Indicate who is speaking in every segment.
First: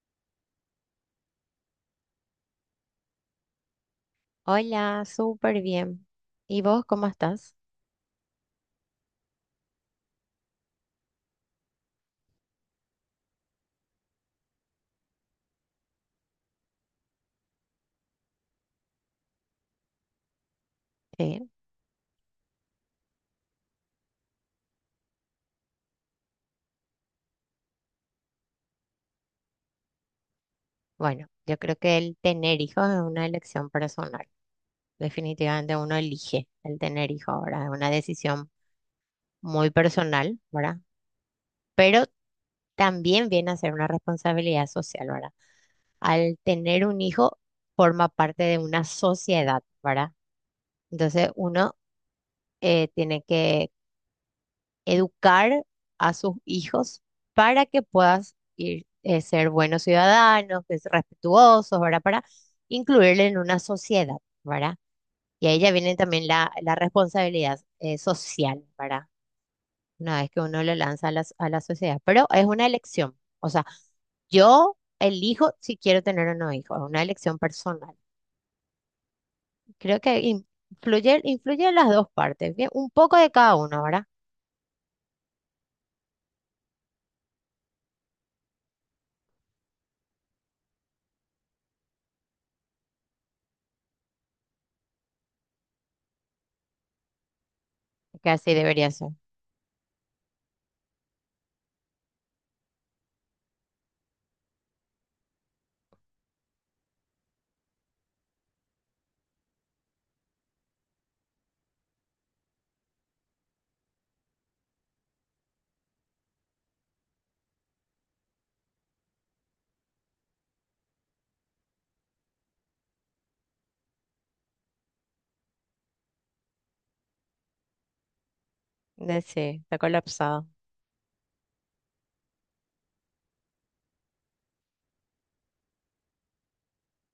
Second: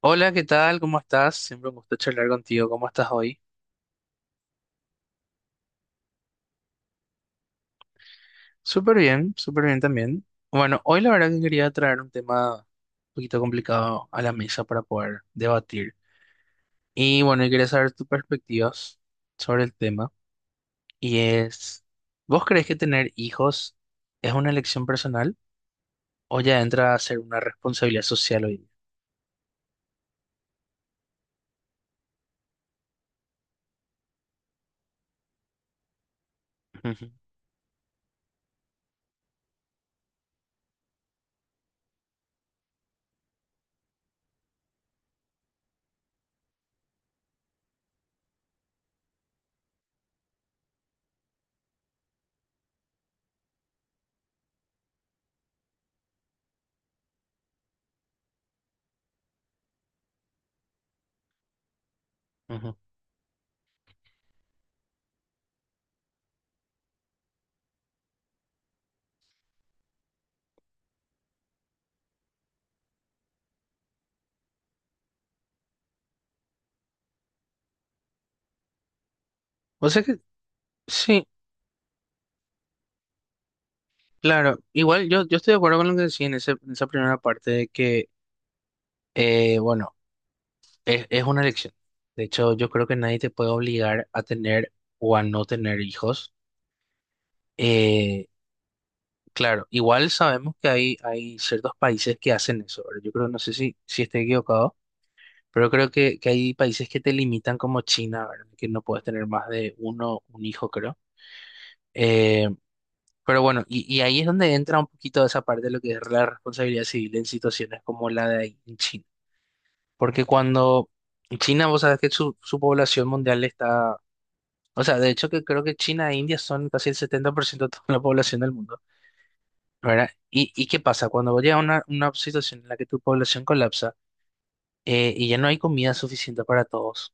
Speaker 1: Hola, ¿qué tal? ¿Cómo estás? Siempre un gusto charlar contigo. ¿Cómo estás hoy?
Speaker 2: Hola, súper bien. ¿Y vos cómo estás?
Speaker 1: Súper bien también. Bueno, hoy la verdad que quería traer un tema un poquito complicado a la mesa para poder debatir. Y bueno, yo quería saber tus perspectivas sobre el tema. Y
Speaker 2: Sí,
Speaker 1: es, ¿vos crees que tener hijos es una elección personal o ya entra a ser una responsabilidad social hoy día?
Speaker 2: bueno, yo creo que el tener hijos es una elección personal. Definitivamente uno elige el
Speaker 1: Ujú,
Speaker 2: tener hijos ahora, es una decisión muy personal, ¿verdad? Pero también viene a ser una responsabilidad social, ¿verdad? Al tener un hijo forma parte de una sociedad, ¿verdad? Entonces uno tiene que educar a sus hijos para que puedas ir, ser buenos ciudadanos, que es respetuosos, ¿verdad? Para
Speaker 1: ujú.
Speaker 2: incluirle en una sociedad, ¿verdad? Y ahí ya viene también la responsabilidad social, ¿verdad? Una vez que uno lo lanza a la sociedad, pero es una elección, o sea, yo elijo si quiero tener o no hijos, es una elección personal.
Speaker 1: O
Speaker 2: Creo
Speaker 1: sea que
Speaker 2: que influye,
Speaker 1: sí,
Speaker 2: influye en las dos partes, bien, un poco de cada uno, ¿verdad?
Speaker 1: claro. Igual yo estoy de acuerdo con lo que decía en, en esa primera parte de que, bueno, es una elección. De hecho, yo creo que nadie te puede obligar a tener o a no tener hijos. Eh,
Speaker 2: Que así debería ser.
Speaker 1: claro, igual sabemos que hay ciertos países que hacen eso, ¿verdad? Yo creo, no sé si estoy equivocado, pero creo que hay países que te limitan como China, ¿verdad? Que no puedes tener más de uno, un hijo, creo. Eh, pero bueno, y ahí es donde entra un poquito esa parte de lo que es la responsabilidad civil en situaciones como la de ahí en China. Porque cuando China, vos sabés que su población mundial está. O sea, de hecho que creo que China e India son casi el 70% de toda la población del mundo,
Speaker 2: Sí, está
Speaker 1: ¿verdad?
Speaker 2: colapsado.
Speaker 1: Y qué pasa? Cuando vos llegas a una situación en la que tu población colapsa, y ya no hay comida suficiente para todos,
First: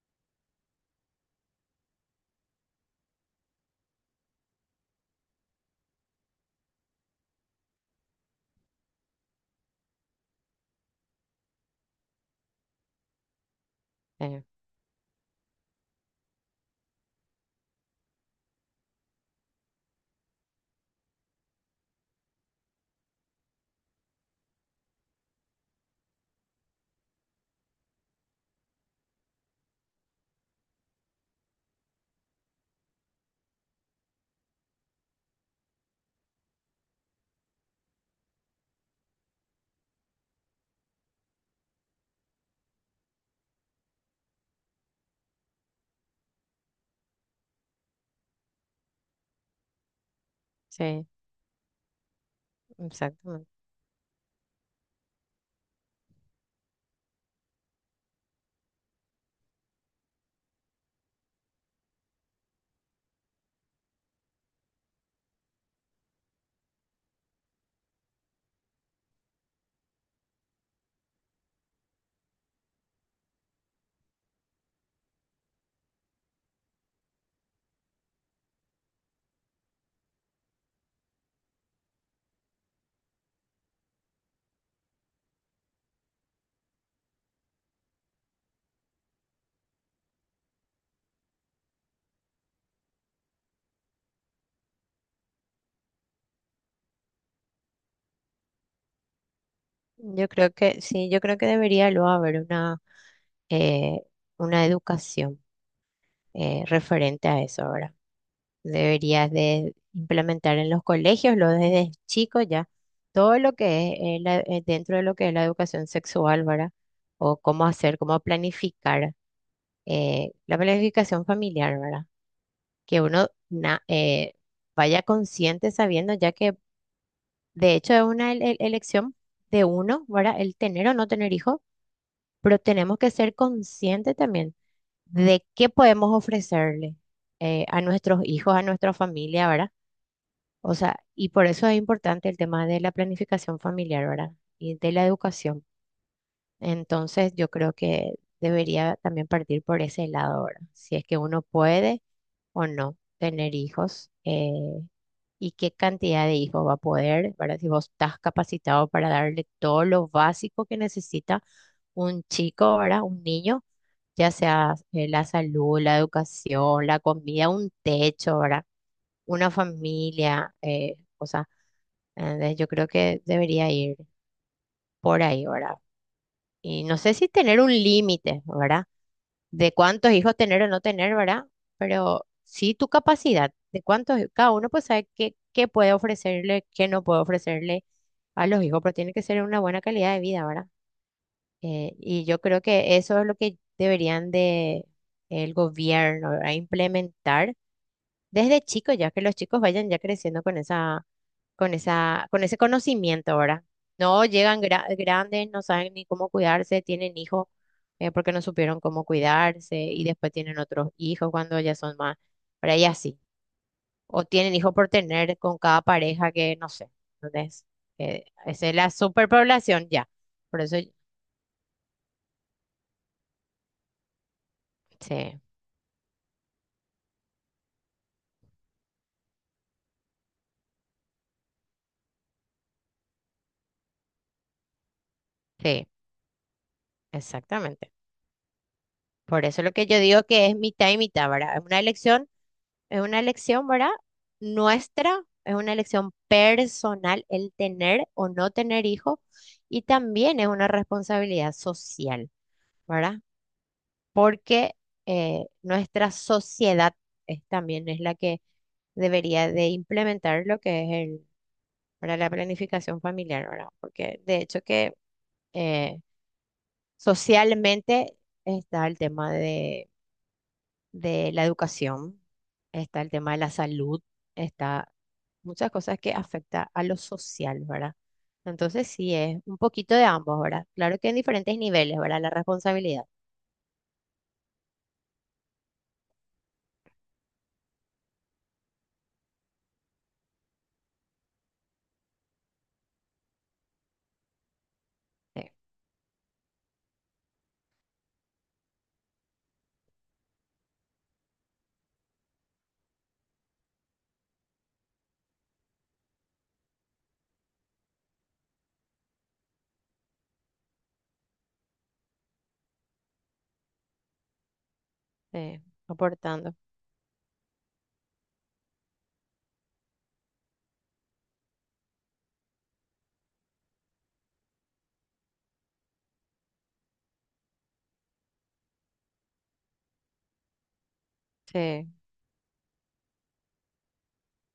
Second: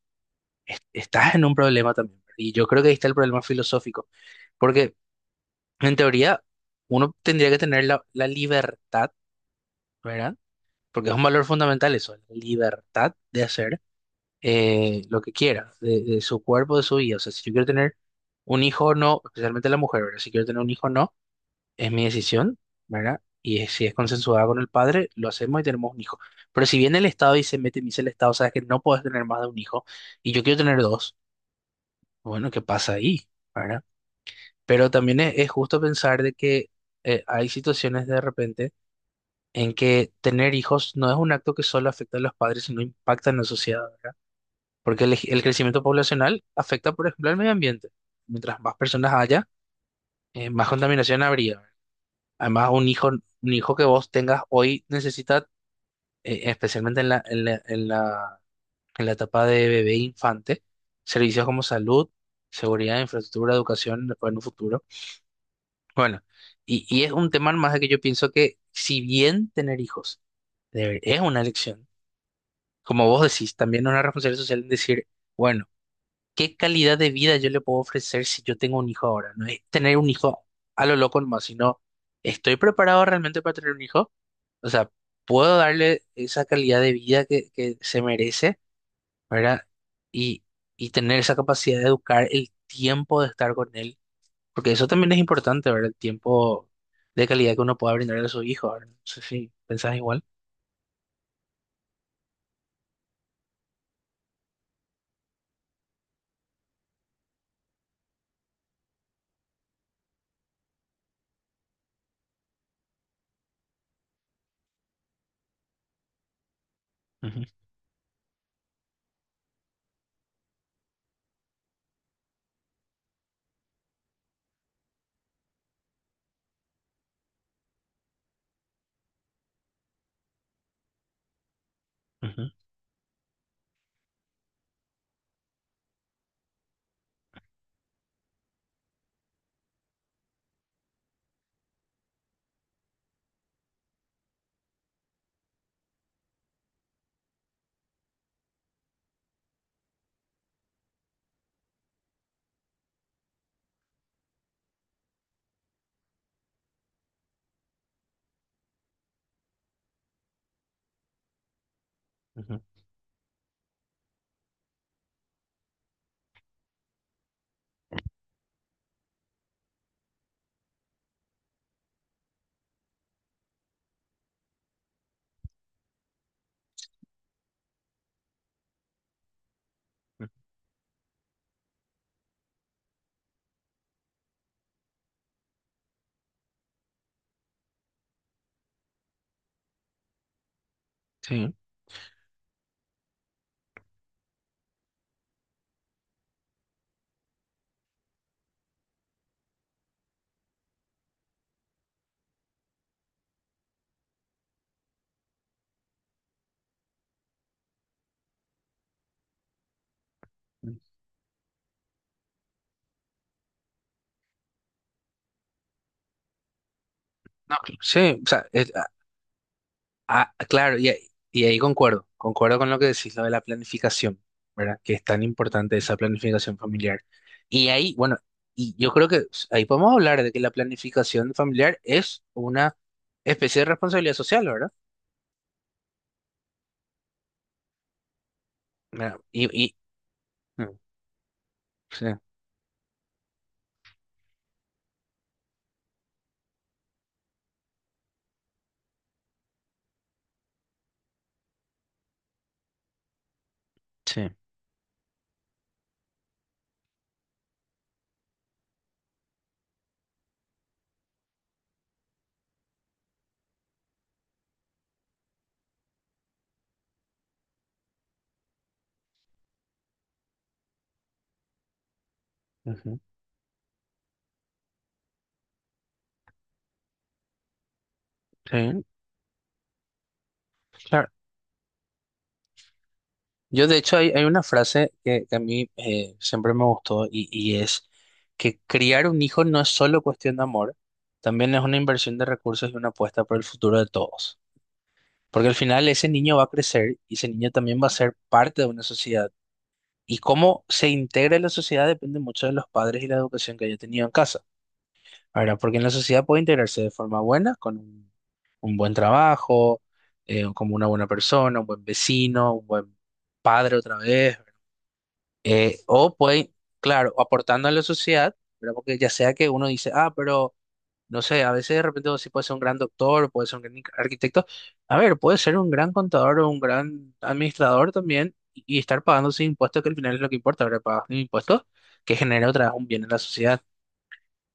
Speaker 1: estás en un problema también. Y yo creo que ahí está el problema filosófico, porque en teoría uno tendría que tener la libertad, ¿verdad? Porque es un valor fundamental eso, la libertad de hacer
Speaker 2: Eh,
Speaker 1: lo que quiera, de su cuerpo, de su vida. O sea, si yo quiero tener un hijo o no, especialmente la mujer, ¿verdad? Si quiero tener un hijo o no es mi decisión, ¿verdad? Y si es consensuada con el padre, lo hacemos y tenemos un hijo. Pero si viene el Estado y se mete y me dice el Estado, sabes que no puedes tener más de un hijo y yo quiero tener dos, bueno, ¿qué pasa ahí? ¿Verdad? Pero también es justo pensar de que hay situaciones de repente en que tener hijos no es un acto que solo afecta a los padres, sino impacta en la sociedad, ¿verdad? Porque el crecimiento poblacional afecta, por ejemplo, al medio ambiente. Mientras más personas haya, más
Speaker 2: sí,
Speaker 1: contaminación habría, ¿verdad? Además,
Speaker 2: exactamente.
Speaker 1: un hijo que vos tengas hoy necesita, especialmente en en la etapa de bebé e infante, servicios como salud, seguridad, infraestructura, educación, después en un futuro. Bueno, y es un tema más de que yo pienso que si bien tener hijos es una elección, como vos decís, también es una responsabilidad social en decir, bueno, ¿qué calidad de vida yo le puedo ofrecer si yo tengo un hijo ahora? No es tener un hijo a lo loco nomás, sino, ¿estoy preparado realmente para tener un hijo? O sea, puedo darle esa calidad de vida que se merece, ¿verdad? Y, y tener esa capacidad de educar el tiempo de estar con él, porque eso también es importante, ¿verdad? El tiempo de calidad que uno pueda brindarle a su hijo, ¿verdad? No sé si pensás igual.
Speaker 2: Yo creo que sí, yo creo que debería luego haber eh, una educación referente a eso ahora. Deberías de implementar en los colegios, lo desde chicos ya, todo lo que es dentro de lo que es la educación sexual, ¿verdad? O
Speaker 1: Ujú,
Speaker 2: cómo hacer, cómo planificar la planificación familiar, ¿verdad? Que uno vaya consciente sabiendo ya que de hecho, es una elección de uno, ¿verdad? El tener o no tener hijos,
Speaker 1: ujú,
Speaker 2: pero tenemos que ser conscientes también de qué podemos ofrecerle a nuestros hijos, a nuestra familia, ¿verdad? O sea, y por eso es importante el tema de la planificación familiar, ¿verdad? Y de la educación. Entonces, yo creo que debería también partir por ese lado, ¿verdad? Si es que uno puede o no tener hijos. Y qué cantidad de hijos va a poder, ¿verdad? Si vos estás capacitado para darle todo lo básico que necesita un
Speaker 1: ujú.
Speaker 2: chico, ¿verdad? Un niño, ya sea la salud, la educación, la comida, un techo, ¿verdad? Una familia, o sea, yo creo que debería ir por ahí, ¿verdad? Y no sé si tener un límite, ¿verdad? De cuántos hijos tener o no tener, ¿verdad? Pero sí tu capacidad, de cuántos, cada uno pues sabe qué, qué puede ofrecerle, qué no puede ofrecerle a los hijos, pero tiene que ser una buena calidad de vida, ¿verdad?
Speaker 1: Sí.
Speaker 2: Y yo creo que eso es lo que deberían de el gobierno, ¿verdad? Implementar desde chico, ya que los chicos vayan ya creciendo con esa, con esa, con ese conocimiento, ¿verdad? No llegan grandes, no saben ni cómo cuidarse, tienen hijos porque no supieron cómo cuidarse y después tienen otros hijos cuando ya son más, por ahí así. O tienen hijos por tener con cada pareja que no sé.
Speaker 1: No,
Speaker 2: Entonces,
Speaker 1: sí, o sea,
Speaker 2: esa
Speaker 1: es-.
Speaker 2: es la superpoblación ya.
Speaker 1: Ah,
Speaker 2: Por eso,
Speaker 1: claro, ahí concuerdo, concuerdo con lo que decís, lo de la planificación, ¿verdad? Que es tan
Speaker 2: sí,
Speaker 1: importante esa planificación familiar. Y ahí, bueno, y yo creo que ahí podemos hablar de que la planificación familiar es una especie de responsabilidad social, ¿verdad?
Speaker 2: sí, exactamente.
Speaker 1: Mira,
Speaker 2: Por eso lo
Speaker 1: y,
Speaker 2: que yo digo que es
Speaker 1: mm,
Speaker 2: mitad y mitad, ¿verdad? Es una
Speaker 1: sí,
Speaker 2: elección. Es una elección, ¿verdad? Nuestra, es una elección personal el tener o no tener hijos y también es una responsabilidad social, ¿verdad?
Speaker 1: sí,
Speaker 2: Porque nuestra sociedad también es la que debería de implementar lo que es el, ¿verdad? La planificación familiar, ¿verdad? Porque de hecho que eh, socialmente está el tema de la educación,
Speaker 1: ujú,
Speaker 2: está el tema de la salud, está muchas cosas que afecta a lo social, ¿verdad?
Speaker 1: sí,
Speaker 2: Entonces sí, es un poquito de ambos, ¿verdad? Claro
Speaker 1: claro.
Speaker 2: que en diferentes niveles, ¿verdad? La responsabilidad.
Speaker 1: Yo, de hecho, hay una frase que a mí siempre me gustó y es que criar un hijo no es solo cuestión de amor, también es una inversión de recursos y una apuesta por el futuro de todos.
Speaker 2: Sí,
Speaker 1: Porque al final ese niño va a crecer y ese niño también va a ser parte de una sociedad. Y cómo se integra en la sociedad depende mucho de los padres y la educación que haya tenido en casa. Ahora, porque en la sociedad puede integrarse de forma buena, con un buen trabajo, como una buena persona, un buen vecino, un buen padre otra vez.
Speaker 2: sí,
Speaker 1: O pueden,
Speaker 2: aportando.
Speaker 1: claro, aportando a la sociedad, ¿verdad? Porque ya sea que uno dice, ah, pero no sé, a veces de repente vos sí puede ser un gran doctor, puede ser un gran arquitecto. A ver, puede ser un gran contador o un gran administrador también y estar pagando sus impuestos, que al final es lo que importa, ¿verdad? Pagas un impuesto
Speaker 2: Sí,
Speaker 1: que genera otra vez un bien en la sociedad.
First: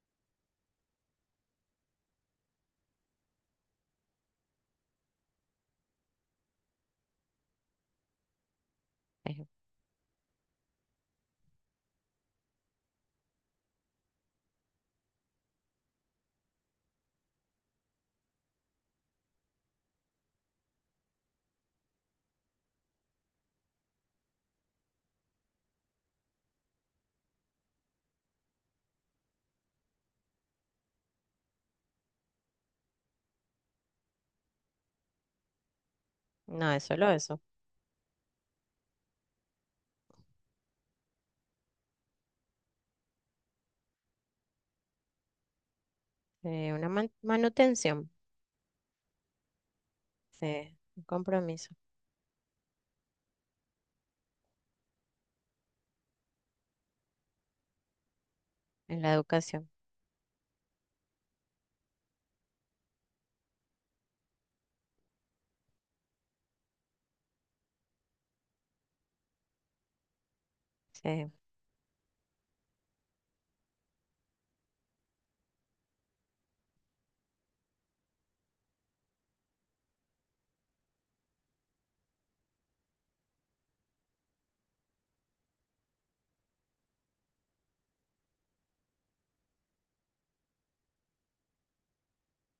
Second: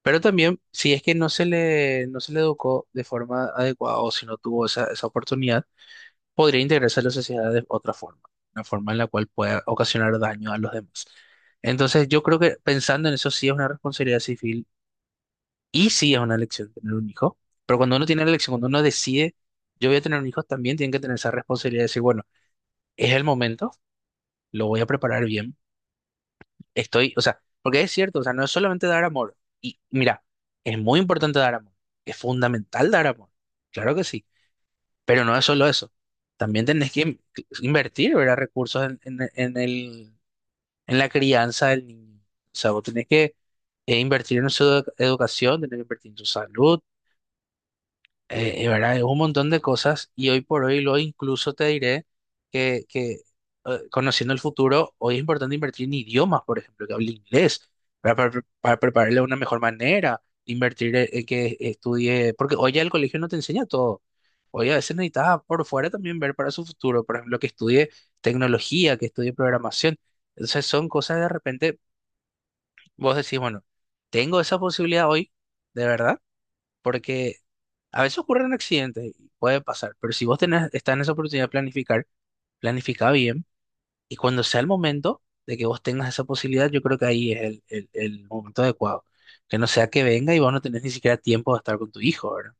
Speaker 1: Pero también, si es que no se le educó de forma adecuada o si no tuvo esa, esa oportunidad podría integrarse a la sociedad de otra forma, una forma en la cual
Speaker 2: sí.
Speaker 1: pueda ocasionar daño a los demás. Entonces, yo creo que pensando en eso sí es una responsabilidad civil y sí es una elección tener un hijo, pero cuando uno tiene la elección, cuando uno decide, yo voy a tener un hijo, también tiene que tener esa responsabilidad de decir, bueno, es el momento, lo voy a preparar bien, estoy, o sea, porque es cierto, o sea, no es solamente dar amor, y mira, es muy importante dar amor, es fundamental dar amor, claro que sí. Pero no es solo eso. También
Speaker 2: No es
Speaker 1: tenés que
Speaker 2: solo eso.
Speaker 1: invertir, ¿verdad? Recursos en en la crianza del niño. O sea, vos tenés que invertir en su educación, tenés que invertir en su salud,
Speaker 2: Una manutención,
Speaker 1: ¿verdad? Es un montón de cosas y hoy por
Speaker 2: sí,
Speaker 1: hoy lo
Speaker 2: un
Speaker 1: incluso te
Speaker 2: compromiso
Speaker 1: diré que conociendo el futuro, hoy es importante invertir en idiomas, por ejemplo, que hable inglés, ¿verdad? Para, para
Speaker 2: en la
Speaker 1: prepararle de una mejor
Speaker 2: educación.
Speaker 1: manera, invertir en que estudie, porque hoy ya el colegio no te enseña todo. Hoy a veces necesitas por fuera también ver para su futuro, por ejemplo, que estudie tecnología, que estudie programación. Entonces son cosas de
Speaker 2: Sí,
Speaker 1: repente, vos decís, bueno, tengo esa posibilidad hoy, de verdad. Porque a veces ocurren accidentes y puede pasar, pero si vos tenés, estás en esa oportunidad de planificar, planifica bien y cuando sea el momento de que vos tengas esa posibilidad, yo creo que ahí es el momento adecuado. Que no sea que venga y vos no tenés ni siquiera tiempo de estar con tu hijo, ¿verdad?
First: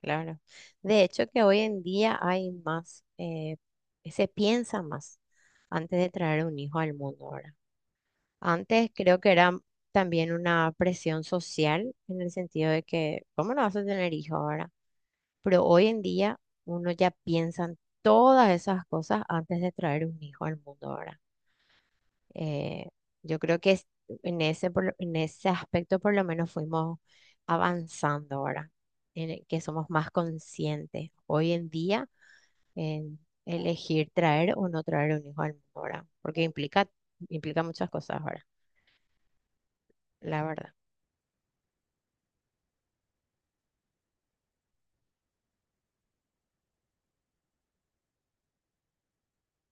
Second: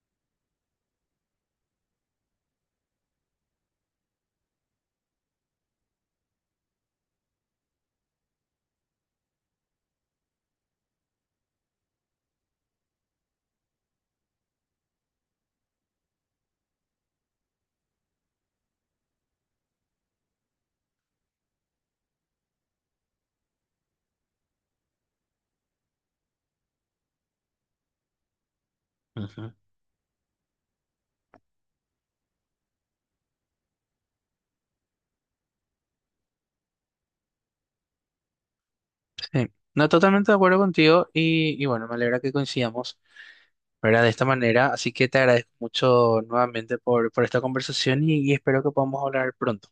Speaker 2: claro. De hecho, que hoy en día hay más, se piensa más antes de traer un hijo al mundo ahora. Antes creo que era también una presión social en el sentido de que, ¿cómo no vas a tener hijo ahora? Pero hoy en día uno ya piensa en todas esas cosas antes de traer un hijo al mundo ahora. Eh, yo creo que en ese, en ese aspecto por lo menos fuimos avanzando ahora, en el
Speaker 1: Ujú.
Speaker 2: que somos más conscientes hoy en día en elegir traer o no traer un hijo al mundo ahora, porque implica, implica muchas cosas ahora,
Speaker 1: Sí, no, totalmente de
Speaker 2: la
Speaker 1: acuerdo
Speaker 2: verdad.
Speaker 1: contigo y bueno, me alegra que coincidamos, ¿verdad? De esta manera, así que te agradezco mucho nuevamente por esta conversación y espero que podamos hablar pronto.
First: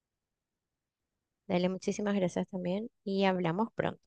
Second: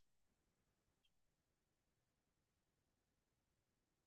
Speaker 2: Dale, muchísimas gracias también y hablamos pronto.